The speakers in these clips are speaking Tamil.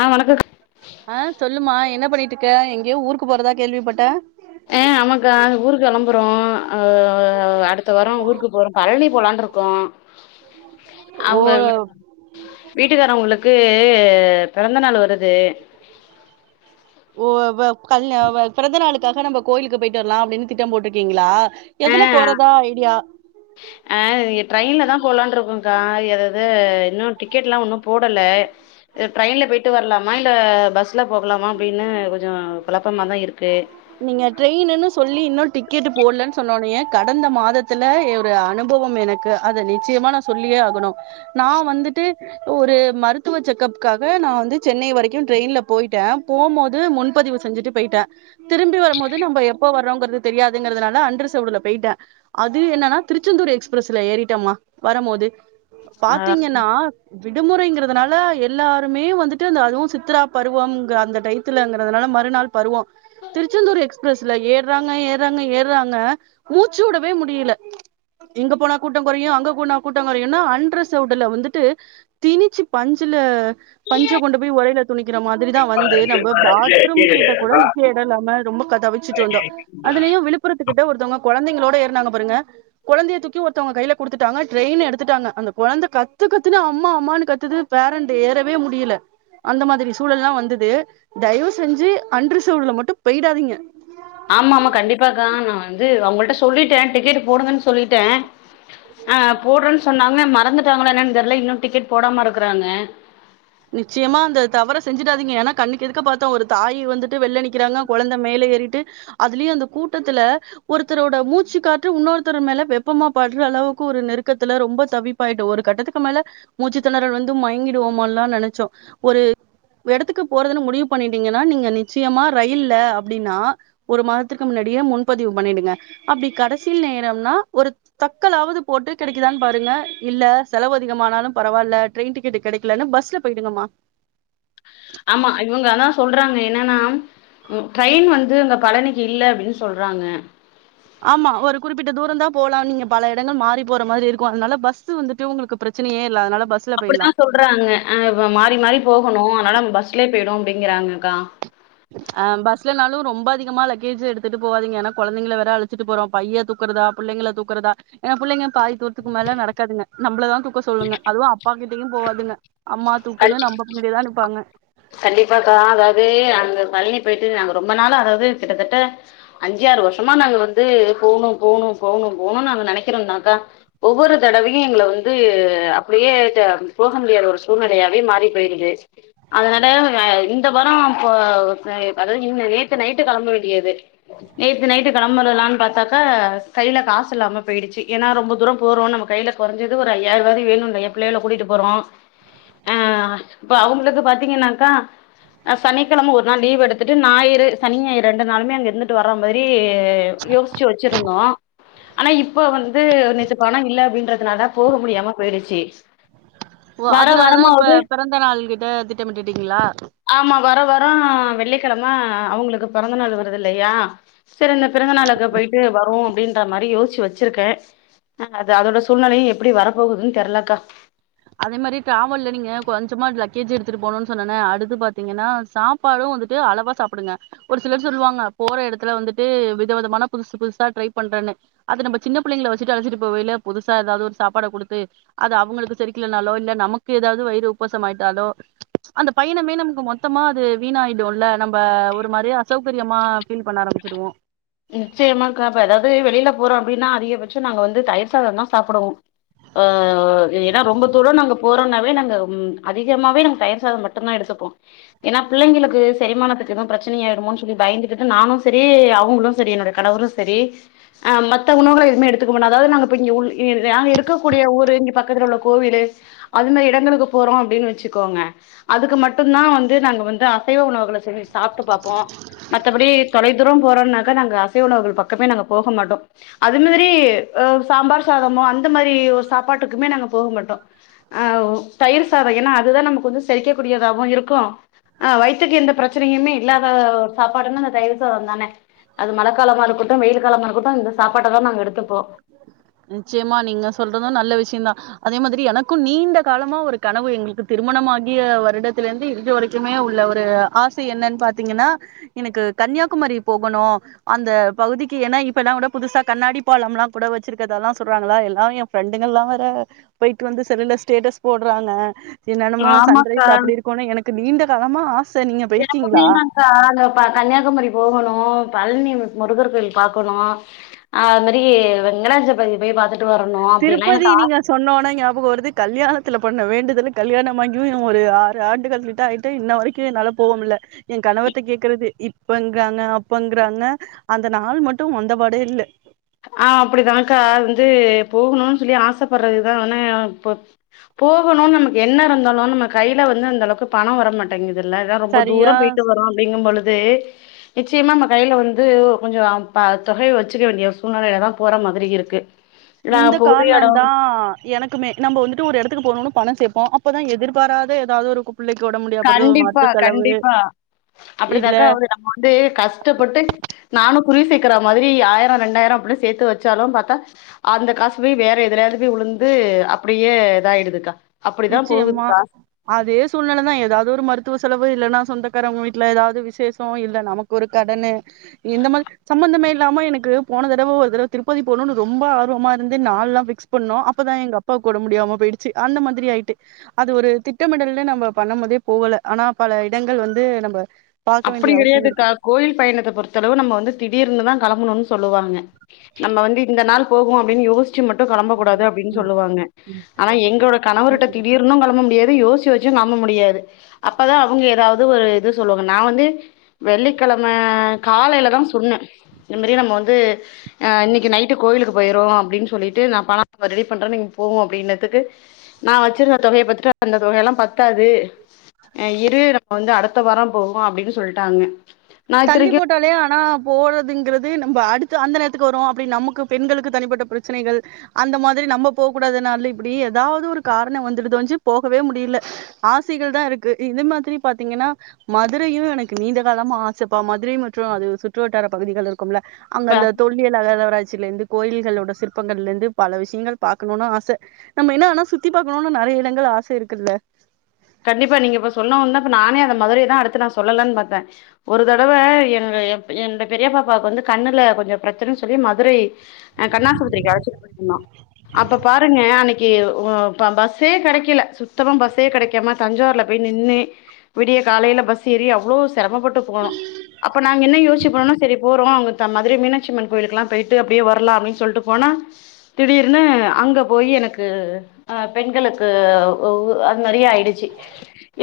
ஆ வணக்கம் ஆ சொல்லுமா என்ன பண்ணிட்டு இருக்க எங்கேயோ ஊருக்கு போறதா கேள்விப்பட்டே ஏ ஆமாக்கா ஊருக்கு கிளம்புறோம் அடுத்த வாரம் ஊருக்கு போறோம் பழனி போலானிருக்கோ கோ ஓ அவங்க விட்டு வீட்டுக்காரவங்களுக்கு பிறந்த நாள் வருது ஓ ஓ கால் பிறந்தநாளுக்காக நம்ம கோயிலுக்கு போயிட்டு வரலாம் அப்டின்னு திட்டம் போட்டிருக்கீங்களா எதுல போறதா ஐடியா அ ட்ரெயின்ல தா போலான்னு இருக்கோக்கா ஏதா இன்னும் டிக டிக்கெட்லா ஒன்னும் போடல ட்ரெயின்ல போயிட்டு வரலாமா இல்ல பஸ்ல போகலாமா அப்டின்னு கொஞ்சொ குழப்பமா தா இருக்கு நீங்க ட்ரெயின்ன்னு சொல்லி இன்னு டிக்கெட் போடலன்னு சொன்னோன கடந்த மாதத்துல ஒரு அனுபவம் எனக் கு அத நிச்சயமா நா சொல்லியே ஆகணு நா வந்துட்டு ஒரு மருத்துவ செக்கப்காக நா வந்து சென்னை வரைக்கு ட்ரெயின்ல போயிட்டே போபோது முன் பதிவு செஞ்சுட்டு போயிட்ட திரும்பி வருபோது நம்ம எப்போ வர்ரோங்றது தெரியாதுங்கறதுனால அன் அன்ரிசவர்டுல போயிட்ட அது என்னன்னா திருச்செந்தூரு எக்ஸ்பிரஸ்ல ஏறிட்டேம்மா வரபோது ஆ பாத்தீங்கனா விடுமுறைங்றதுனால எல்லாருமே வந்துட்டு அந்த அதுவு சித்தரா பருவம்ங்க அந்த டயத்துல அங்க அதனால மறுநாள் பருவோ திருச்செந்தூர் எக்ஸ் எக்ஸ்பிரஸ்ல ஏறாங்க ஏறாங்க ஏறாங்க மூச்சு உடவே முடில இங்க போனா கூட்டொ கொறையு அங்க போனா கூட்டொ கொறையுன்னா அன் ரிசர்வட்ல வந்துட்டு திணிச்சு பஞ்சுல பஞ்ச கொண்டு போய் ஒரையில துணிக்கற மாரிதா வந்து நம்ம பாத் கூட நிக்க கூட எடல்லாம ரொம்ப கதவிச்சுட்டு வந்தோ அதுலயு விழுப்புரத்துக்கிட்ட ஒருத்தங்க கொழந்தைங்களோட ஏறனாங்க பாருங்க கொழந்தைய தூக்கி ஒருத்தவங்க கையில குடுத்துட்டாங்க ட்ரெயின் எடுத்துட்டாங்க அந்த கொழந்த கத்துக் கத்துன்னு அம்மா அம்மான்னு கத்துது பேரன்டு ஏறவே முடில அந்த மாரி சூழல்ல்லா வந்துது தயவு செஞ்சு அன் ரிசர்வட்ல மட்டு போயிடாதீங்க ஆமா ஆமா கண்டிப்பாக்கா நா வந்து அவுங்கள்ட்ட சொல்லிட்டே டிக்கெட் போடுங்கன்னு சொல்லிட்டே ஆ போட்றேன் சொன்னாங்க மறந்துட்டாங்ளா என்னன்னு தெர்ல இன்னு டிக்கெட் போடாம இருக்றாங்க நிச்சயமா அந்த தவற செஞ்சுடாதீங்க ஏனா கண்ணுக்கு எதுக்க பாத்த ஒரு தாயி வந்து வெள்ள நிக்கறாங்க கொழந்த மேலே ஏறிட்டு அதுலயு அந்த கூட்டத்துல ஒருத்தரோட மூச்சு காத்து இன்னொருத்தர் மேல வெப்பமா படுற அளவுக்கு ஒரு நெருக்கத்துல ரொம்ப தவிப் பாய்ட்டு ஒரு கட்டத்துக்கு மேல மூச்சுத்திணறல் வந்து மயங்கிடுவோமோல்லா நெனச்சோ ஒரு எடத்துக்கு போறதுன்னு முடிவு பண்ணிட்டீங்கனா நீங்க நிச்சயமா ரயில்ல அப்டினா ஒரு மாதத்துக்கு முன்னாடியே முன்பதிவு பண்ணிடுங்க அப்டி கடைசி நேரன்னா ஒரு தக்கலாவது போட்டு கெடைக்குதா பாருங்க இல்ல செலவு அதிகமானாலு பரவால்ல ட்ரெயின் டிக்கெட் கெடைக்கலனு பஸ் ல போய்டுங்கம்மா ஆமா இவங்க அதா சொல்றாங்க என்னன்னா ம் ட்ரெயின் வந்து அங்க பழனிக்கு இல்ல அப்டின்னு சொல்றாங்க ஆமா ஒரு குறிப்பிட்ட தூரந் தா போலா நீங்க பல எடங்கள் மாறி போற மாரி இருக்கு அதனால பஸ்ஸு வந்துட்டு ஒங்ளுக்கு பிரச்சனயே இல்ல அதனால பஸ் அப்டித்தா சொல்றாங்க அ மாறி மாறி போகணு அதனால பஸ்லே போயிடு அப்டிங்றாங்கக்கா பஸ்லனாலு ரொம்ப அதிகமா லக்கேஜ் எடுத்து போவாதீங்க ஏனா கொழந்தைங்கள வேற அழச்சிட்டு போறோ பைய தூ தூக்றததா புள்ளங்கள தூக்றதா ஏ புள்ளைங்க பாதி தூரத்துக்கு மேலே நடக்காதுங்க நம்மள தா தூக்க க சொல்லுங்க அதுவு அப்பா கிட்டயு போவாதுங்க அம்மா தூக்குன்னு நம்ம பின்னடிதா நிப்பாங்க கண்டிப்பாக்கா அதாவது அந்த பழனி போயிட்டு நாங்க ரொம்ப நாளா அதாது கிட்டத்தட்ட அஞ்சு ஆறு வருஷமா நாங்க வந்து போணு போணு போவுணு போவுணுனு நாங்க நெனைக்கறோந்தாக்கா ஒவ்வொரு தடவையு எங்கள வந்து அப்டியே போகமுடியாத ஒரு சூழ்நெலையாவே மாறி போய்டுது அதனால இந்த வாரொ இப்ப அதாது நேத்து நைட்டு கெளம்ப வேண்டியது நேத்து நைட்டு கெளம்பிடலா பாத்தாக்கா கைல காசு இல்லாம போயிடுச்சி ஏனா ரொம்ப தூரொ போறோ நம்ம கைல கொறஞ்சது ஒரு ஐயாயிர்வாவது வேணுல்ல பிள்ளைகள கூட்டிட்டு போறோ அ அவுங்ளுக்கு பாத் த்தீங்கனாக்கா சனிக்கெழம ஒரு நாள் லீவு எடுத்துட்டுஞாயிறு சனி ஞாயிறு ரெண்டு நாளுமே அங்கே இருந்துட்டு வர்ற மாரி யோஸ்ச்சு வச்சுருந்தோ ஆனா இப்போ வந்து நேத்து பணோ இல்ல அப்டின்றதுனால போக முடியாம போயிடுச்சி ஓ வர அதனாலதா இப்ப வரமாவுது பிறந்த நாள் கிட்ட திட்டமிட்டுட்டீங்களா ஆமா வர வரோ வெள்ளிக்கெழம அவுங்களுக்கு பெறந்தநாள் வருது இல்லையா செரி இந்த பிறந்தநாளுக்கு போயிட்டு வருவோ அப்டின்ற மாரி யோசிச்சு வெச்சிருக்கே ஆ அது அதோட சூழ்நிலையு எப்டி வரப் போகுதுன் தெர்லக்கா அதே மாரி ட்ராவல்ல நீங்க கொஞ்சமா லக்கேஜ் எடுத்துட்டு போணுனு சொன்னேனே அடுத்து பாத்தீங்கன்னா சாப் ப்பாடு வந்துட்டு அளவா சாப்டுங்க ஒரு சிலர் சொல்வாங்க போற எடத்துல வந்துட்டு வித விதமான புதுசு புதுசா ட்ரை பண்றேனு அது நம்ப சின்னப் பிள்ளைங்கள வெச்சிட்டு அழச்சிட்டு போவையில புதுசா ஏதாவது ஒரு சாப்பாட குடுத்து அது அவுங்களுக்கு செரி க்லேனாலோ இல்ல நமக்கு ஏதாது வயிறு உப்புச ஆயிட்டாலோ அந்த பயணமே நமுக்கு மொத்தமா அது வீணாயிடோல்ல நம்ப ஒரு மாரி அசௌக்ரியமா ஃபீல் பண்ண ஆரம்பிச்சிடுவோ நிச்சயமாக்கா இப்ப ஏதாது வெளில போறோ அப்டினா அதிகபட்சோ நாங்க வந்து தயிர் சாதோந்தா சாப்புடுவோ ஆ ஏனா ரொம்போ தூரோ நாங்க போறோன்னாவே நாங்க ம் அதிகமாவே நாங்க தயிர் சாத மட் டுந்தோ எடுத்துப்போ ஏனா பிள்ளைங்ளுக்கு செரிமானத்துக்கு எதுவு பிரச்சினை ஆயிடுமோன் சொல்லி பயந்துக்கிட்டு நானு செரி அவுங்களு செரி என்னுடைய கணவரு செரி ஆ மத்த உணவுகள எதுமே எடுத்துக்க மாட்டோ அதாது நாங்க இப்போ இங்க உள் இ நாங்க இருக்கக்கூடிய ஊரு இங்க பக்கத்துல உள்ள கோவிலு அது மேரி இடங்களுக்கு போறோ அப்டினு வெச்சுக்கோங்க அதுக்கு மட்டுந்தா வந்து நாங்க வந்து அசைவ உணவுகள செஞ்சி சாப்ட்டு பாப்போ மத்தபடி தொலைதூரோ போறோன்னாக்கா நாங்க அசைவ உணவுகள் பக்கமே நாங்க போக மாட்டோ அது மேரி ஆ சாம்பார் சாதமோ அந்த மாரி ஓர் சாப்பாட்டுக்குமே நாங்க போக மாட்டோ ஆ தயிர் சாதோ ஏனா அதுதா நமக்கு வந்து செரிக்கக் கூடியதாவு இருக்கு ஆ வயித்துக்கு எந்த பிரச்சினையுமே இல்லாத ஓர் சாப்பாடுன்னா அந்த தயிர் சாதோந்தானே அது மழக்காலமா இருக்கட்டு வெயில் காலமா இருக்கட்டு இந்த சாப்பாட்ட தா நாங்க எடுத்துப்போ நிச்சியமா நீங்க சொல்றது நல்ல விஷ்யந்தா அதே மாதிரி எனக்கு நீண்ட காலமா ஒரு கனவு எங்களுக்கு திருமணமாகிய வருடத்துலேருந்து இன்று வரைக் குமே உள்ள ஒரு ஆச என்னன் பாத்தீங்கன்னா எனக்கு கன்னியாகுமரி போகணு அந்த பகுதிக்கு ஏன்னா இப்பல்லா கூட புதுசா கண்ணாடி பாலம்லாங் கூட வச்சிருக்கறதாலா சொல்றாங்களா எல்லாரு ஏ ஃப்ரெண்டுங்கள்லா வேற போயிட்டு வந்து செல்லுல ஸ்டேட்டஸ் போட்றாங்க என்னன்னமோ ஆமாக்கா சன்ரைஸ் அப்டி இருக் கோணு எனக்கு நீண்ட காலமா ஆச நீங்க போயிருக்கீங்களா கா அந்த இப்ப கன்னியாகுமரி போகோணு பழ்னி முருகர் கோயில் பாக்குணோ அது மேரி வெங்கடாஜபதிக் போய் பாத்துட் திருப்பதி நீங்க சொன்னோன்னே ஞாபகோ வருது கல்யாணத்துல பண்ண வேண்டுதலு கல்யாணமாகியு ஒரு ஆறு ஆண்டுகள் கிட்ட ஆயிட்ட இன்ன வரைக் கு என்னால போக முல்ல ஏ கணவர்ட்ட கேக்கறது இப்பங்கறாங்க அப்பங்கறாங்க அந்த நாள் மட்டு வந்தபாடே இல்ல ஆ அப்டிதாக்கா வந்து போகுணுன் சொல்லி ஆசப்பட்றது தா ஆனா இப்ப போகுணுன்னு நமக்கு எண்ண இருந்தாலு நம்ம கையில வந்து அந்தளவுக்கு பணோ வரமாட்டேங்கிதுல்ல இதா ரொம்போ தூர சரியா போயிட்டு வரோ அப்டிங்கும் பொழுது நிச்சயமா நம்ம கையில வந்து கொஞ்சோ ப தொகைய வெச்சுக்க வேண்டிய சூழ்நிலையில தா போற மாதிரி இருக்கு நா இந்த பொது எடம் காரணந்தா எனக்குமே நம்ம வந்துட்டு ஒரு எடத்துக்கு போனுனு பணோ கேப்போ அப்பதா எதிர்பாராத ஏதாவுது ஒரு கு பிள்ளைக்கு ஒடம் முடி கண்டிப்பா கண்டிப்பா இல்ல அப்டிதாக்கா அவரு நம்ம வந்து கஷ்டப்பட்டு நானு குருவி சேக்கர மாத்ரி ஆயிரோ ரெண்டாயிரோ அப்டி சேத்து வெச்சாலு பாத்தா அந்த காசு போய் வேற எதுலயாவது போய் வுழுந்து அப்டியே இதாயிடுதுக்கா அப்படிதான் போகுது நிச்சயமா அதே சூழ்நில தா ஏதாவது ஒரு மருத்துவ செலவு இல்லேனா சொந்தக்காரவங்க வீட்ல ஏதாவது விசேஷோ இல்ல நமக்கு ஒரு கடனு இந்த மல் சம்பந்தமே இல்லாம எனக்கு போன தடவ ஒரு தடவ திருப்பதி போணுனு ரொம்ப ஆர்வமா இருந்து நாள்லா ஃபிக்ஸ் பண்ணு அப்பதா எங்கப் ப்பாக்கு ஒடம்பு முடியாம போயிடுச்சு அந்த மாத்ரி ஆயிட்டு அது ஒரு திட்டமிடல்னு நம்ம பண்ணும் போதே போகல ஆனா பல இடங்கள் வந்து நம்ப அப்டி கெடையாதுக்கா கோயில் பயணத்த பொறுத் த்தளவு நம்ம வந்து திடீர்னு தா கெளம்பணுன் சொல்லுவாங்க நம்ம வந்து இந்த நாள் போகு அப்டின் யோச் ச்சு மட்டு கெளம்பக்கூடாது அப்டின் சொல்லுவாங்க ஆனா எங்களோட ம் கணவர்ட்டு திடீர்னு கெளம்ப முடியாது யோச்சி வெச் ச்சு நம்ப முடியாது அப்பதா அவங்க ஏதாவது ஒரு இது சொல்லுவாங் நா வந்து வெள்ளிக்கிழம காலைல தா துன்ன இந்த மாரி நம்ம வந்து இன்னிக்கு நைட்டு கோவிலுக்கு போய்ருவோ அப்டின் சொல்லிட் ட்டு நா பண [inaudible] ரெடி பண்றே நீங் போ அப்டினதுக்கு நா வெச்சிருந்த தொகய பாத்துட்டு அந்த தொகையெல்லாம் பத்தாது இரு நம்ம வந்து அடுத்த வாரோ போவோ அப்டினு சொல்ட்டாங்க நா தள்ளி இத்தனைக்கு போட்டாலே ஆனா போறதுங்கிறது நம்ம அடுத்து அந்த நேரத்துக்கு வரு அப்டி நமக்கு பெண்களுக்கு தனிப்பட்ட பிரச்சனைகள் அந்த மாத்ரி நம்ம போக கூடாது நாள்ல இப்டி ஏதாவது ஒரு காரண வந்துடுது ஒஞ்சு போகவே முடியில ஆசைகள் தா இருக்கு இது மாத்ரி பாத்தீங்கனா மதுரையு எனக்கு நீண்ட காலமா ஆ சப்பா மதுரையு மற்று அது சுற்று வட்டார பகுதிகள் இருக்கும்ல அங்க இப்ப அந்த தொல் வியல் அகழ்வாராய்ச்சியிலிருந்து கோயில்களோட சிற்பங்கள்ல இருந்து பல விஷ்யங்கள் பாக்கணுனு ஆச நம்ம இன்னு ஆனா சுத்தி பாக்கணுனு நெறைய இடங்கள் ஆச இருக்குல்ல கண்டிப்பா நீங்க இப்ப சொன்னவுட்னே இப்ப நானே அந்த மதுரைதா அடுத்து நா சொல்லலான் பாத்தே ஒரு தடவ எங்க எம் என்ட பெரிய பாப்பாக்கு வந்து கண்ணுல கொஞ்ச பிரச்சனன் சொல்லி மதுரை அ கண்ணாஸ்பத்ரிக்கு அழச்சிட் போய்ருந்தோ அப்ப பாருங்க அன்னிக்கு ஒ ப பஸ்ஸே அ கெடைக்கல சுத்தமா பஸ்ஸே கெடை காம தஞ்சாவுர்ல போய் நின்னு விடிய காலைல பஸ் ஏறி அவ்ளோ ஸ் சிரமப்பட்டு போனோ அப்ப நாங்க என்ன யோச்சிபோனா செரி போறோ அங்க த மதுரை மீனாட்சி அம்மன் கோயிலுகுல்லா போய்ட்டு அப்டியே வர்லா அப்டின் சொல்ட்டு போனா திடீர்னு அங்க போய் எனக்கு அ பெண்களுக்கு ஒ அது மாரி ஆய் டுச்சு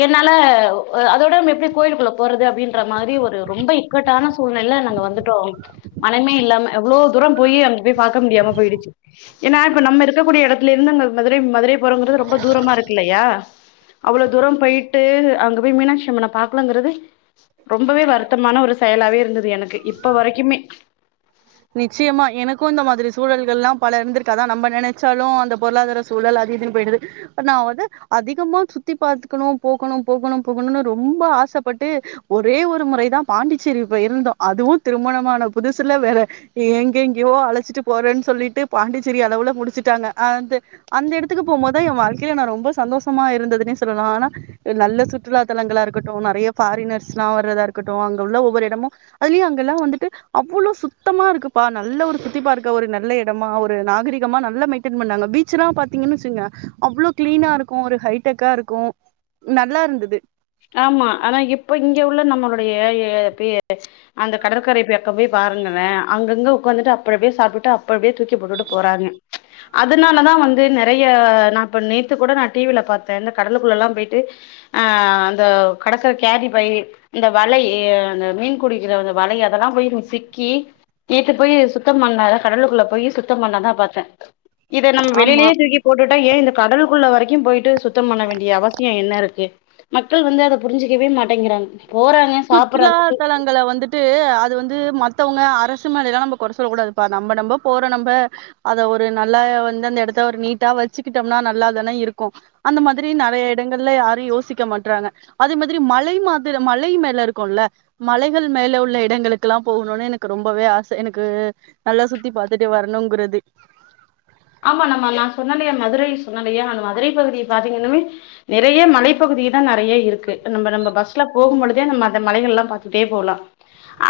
என்னா [unintelligible] அதோட நா எப்டி கோயிலுக்குள்ள போறது அப்டின்ற மாரி ஒரு ரொம்ப இக்கட்டான சூழ்நில நாங்க வந்து ட்டோ மனமே இல்லாம எவ்ளோ தூரோ போயி அங்க போய் பாக்க முடியாம போய்டுச்சு ஏன்னா இப்ப நம்ம இருக்கக்கூடிய எடத்துலிருந்து அங்க மதுரை மதுரை போறோங்கிறது ரொம்ப தூரமா இருக்குல்லயா அவ்ளோ தூரோ போய்ட்டு அங்க போய் மீனாட்சி அம்மன பாக்கலங்கறது ரொம்பவே வருத்தமான ஒரு செயலாவே இருந்தது எனக்கு இப்ப வரைக்குமே நிச்சயமா எனக்கு இந்த மாத்ரி சூழல்கள்ல்லா பல இருந்திருக்கு அதா நம்ம நெனச்சாலு அந்த பொருளாதார சூழல் அதுஇதுன் போயிடுது ஒன்னாவது அதிகமா சுத்தி பாத்துக்கணு போகணு போகணு போகணுனு ரொம்ப ஆசப்பட்டு ஒரே ஒரு முறைதா பாண்டிச்சேரி போய் இருந்தோ அதுவு திருமணமான புதுசுல வேற எங்க எங்கேயோ அழச்சிட்டு போறேன்னு சொல்லிட்டு பாண்டிச்சேரி அளவுல முடிச்சுட்டாங்க அ த அந்த இடத்துக்கு போம்போதா வாழ்க்கையில நா ரொம்ப சந்தோஷமா இருந்ததுன்னே சொல்லலா ஆனா நல்ல சுற்றுலாத்தலங்களா இருக்கட்டு நெறைய ஃபாரினர்ஸ் ல்லா வர்றதா இருக்கட்டு அங்க உள்ள ஒவ்வொரு எடமு அதுலயு அங்க எல்லா வந்துட்டு அவ்ளோ சுத் தமா இருக்குப்பா நல்ல ஒரு சுத்திபார்க்க ஒரு நல்ல இடமா ஒரு நாகரிகமா நல்ல மெயின்டென் பண்ணாங்க பீச் சுலா பாத்தீங்கன்னு வச்சுங்க அவ்ளோ க்ளீனா இருக்கு ஒரு ஹைடெக்கா இருக்கு நல்லா இருந்தது ஆமா ஆனா இப்ப இங்க உள்ள நம்மளுடை எ பே அந்த கடற்கரை பக்கோ போயி பாருங்களே அங்கங்க உக்காந்துட்டு அப்டி அப்டியே சாப்டுட்டு அப்டி அப்டியே தூக்கி போட்டுட்டு போறாங்க அதனாலதா வந்து நெறையா நா இப்ப நேத்து கூட நா டி வி ல பாத்தே இந்த கடலுக்குள்ள எல்லா போயிட்டு அ அந்த கெடக்குற கேரி பை இந்த வலை அந்த மீன் குடிக்கிற அந்த வலை அதெல்லா போயி சிக்கி நேத்து போயி சுத்த பண்ண கடலுக்குள்ள போயி சுத்தம் பண்ணத பாத்தே இது நம்ம ஆமா வெளியிலேயே தூக்கி போட்டு ஏ இந்த கடலுகுள்ள வரைக்கு போயிட்டு சுத்தோ பண்ண வேண்டிய அவசிய என்ன இருக்கு மக்கள் வந்து அத புரிஞ்சுக்கவே மாட்டேங்கிறாங்க போறாங்க சாப்றாங்க தூக்கி விட்டு அது வந்து மற்றவங்க அரசு மேலேல்லா நம்ம கொற சொல்லக்கூடாது பா நம்ம நம்ம போற நம்ப அத ஒரு நல்லா வந்து அந்த எடத்த ஒரு நீட்டா வச்சுக்கிட்டோம்னா நல்லா தானே இருக்கு அந்த மாரி நெறையா எடங்கள்ல யாரு யோசிக்க மாட்றாங்க அதே மாதிரி மலை மலை மே ல இருக்கும்ல மலைகள் மேல உள்ள இடங்களுக்கெல்லா போகணுனு எனக்கு ரொம்பவே ஆச எனக்கு நல்லா சுத்தி பாத்துட்டே வரணுங்குறது ஆமா நம்மா நா சொன்லயா மதுரை சொன்லயா இல்லையா அந்த மதுரை பகுதிய பாத்தீங்கனாவே நிறைய மலைப்பகுதி தா நெறையா இருக்கு நம்ம நம்ப பஸ்ல போகும்பொழுதே நம்ம அந்த மலைகள் எல்லா பாத்துட்டே போலா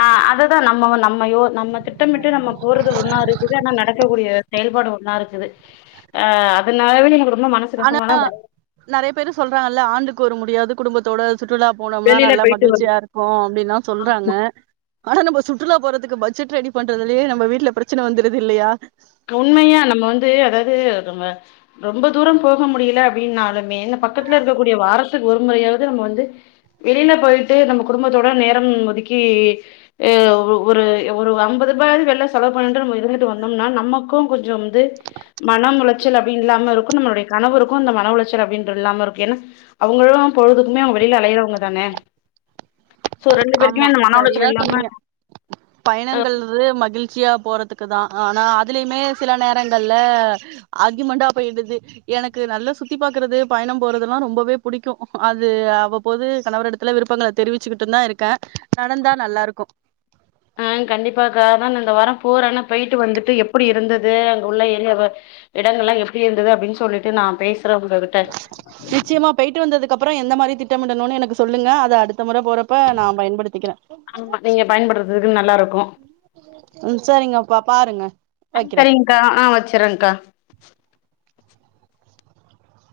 ஆ அதுதா நம்ம நம்மையோ நம்ம திட்டமிட்டு போறது ஒண்ணா இருச்சது ஆனா நடக்கக்கூடிய செயல்பாடு ஒ ண்ணா இருக்குது ஆ அதனாலவே எனக்கு ரொம்ப மனசு ஆனா கஷ்டமான நெறையா பேரு சொல்றாங்கல்ல ஆண்டுக்கு ஒரு முறையாவது குடும்பத்தோட சுற்றுலா போனோம்னா வெளியில நல்ல போயிட்டு வரும் மகிழ்ச்சியா இருக்கு அப்டின்ல்லா சொல்றாங்க ஆனா நம்ம சுற்றுலா போறதுக்கு பட்ஜெட் ரெடி பண்றதுலயே நம்ம வீட்ல பிரச்சன வந்துருது இல்லையா உண்மையா நம்ம வந்து அதாவது நம்ம ரொம்ப தூரோ போக முடியல அப்டின்னாலுமே இந்த பக்கத்துல இருக்கக்கூடிய வாரத்துக்கு ஒரு முறையாவது நம்ம வந்து வெளியில போயிட்டு நம்ம குடும்பத்தோட நேரம் ஒதுக்கி ஒரு ஒரு ஐம்பது ரூபாயாவது வெளியில செலவு பண்ணிட்டு இருந்துட்டு வந்தோம்னா நம்ம மக்கு கொஞ்சோ வந்து மனம் உள ச்சல் அப்டினு இல்லாம இருக்கு நம்மளுடைய கணவருக்கு அந்த மன உளைச்சல் அப்டின்றது இல்லாம இருக்கு ஏனா அவுங்களா பொழுதுக்கு வெளியில அலையறவங்க தானே சோ ரெண்டு ஆமா பேருக்குமே அந்த மன செரியா உளைச்சல் இல்லாம சொன்னீங்க பயணங்கள் மகிழ் ச்சியா போறதுக்கு தா ஆனா அதுலயுமே சில நேரங்கள்ல ஆர்க்யூமென்டா போயிடுது எனக்கு நல்லா சுத்தி பாக்குறது பயண போறதெல்லா ரொம்பவே பிடிக்கு அது அவ்வப்போது கணவர் எடுத் விருப்பங்கள தெரிவிச்சுக்கிட்டு தா இருக்கே நடந்தா நல்லா இருக்கு கண்டிப்பா கா அதா இந்த வரோ போறேன்னா போயிட்டு வந்துட்டு எப்டி இருந்தது அங்க உள்ள எல்லா இடங்கள் எல்லா எப்டி இருந்தது அப்டின்னு சொல்லிட்டு நா பேசுறோம்ன்றது நிச்சயமா போயிட்டு வந்ததுக்குப்புறோ எந்த மாரி திட்டமிடனுனு எனக்கு சொல்லுங்க அத அடுத்த முற போறப் ப்ப நா பயன்படுத்திக்கிறே ஆமா நீங்க பயன்படுத்துறதுக்கு நல்லா இருக்கு ம் செரிங்கப்பா பாருங்க வைக்கிறே செரிங்க்கா ஆ வச்சறேங்க்கா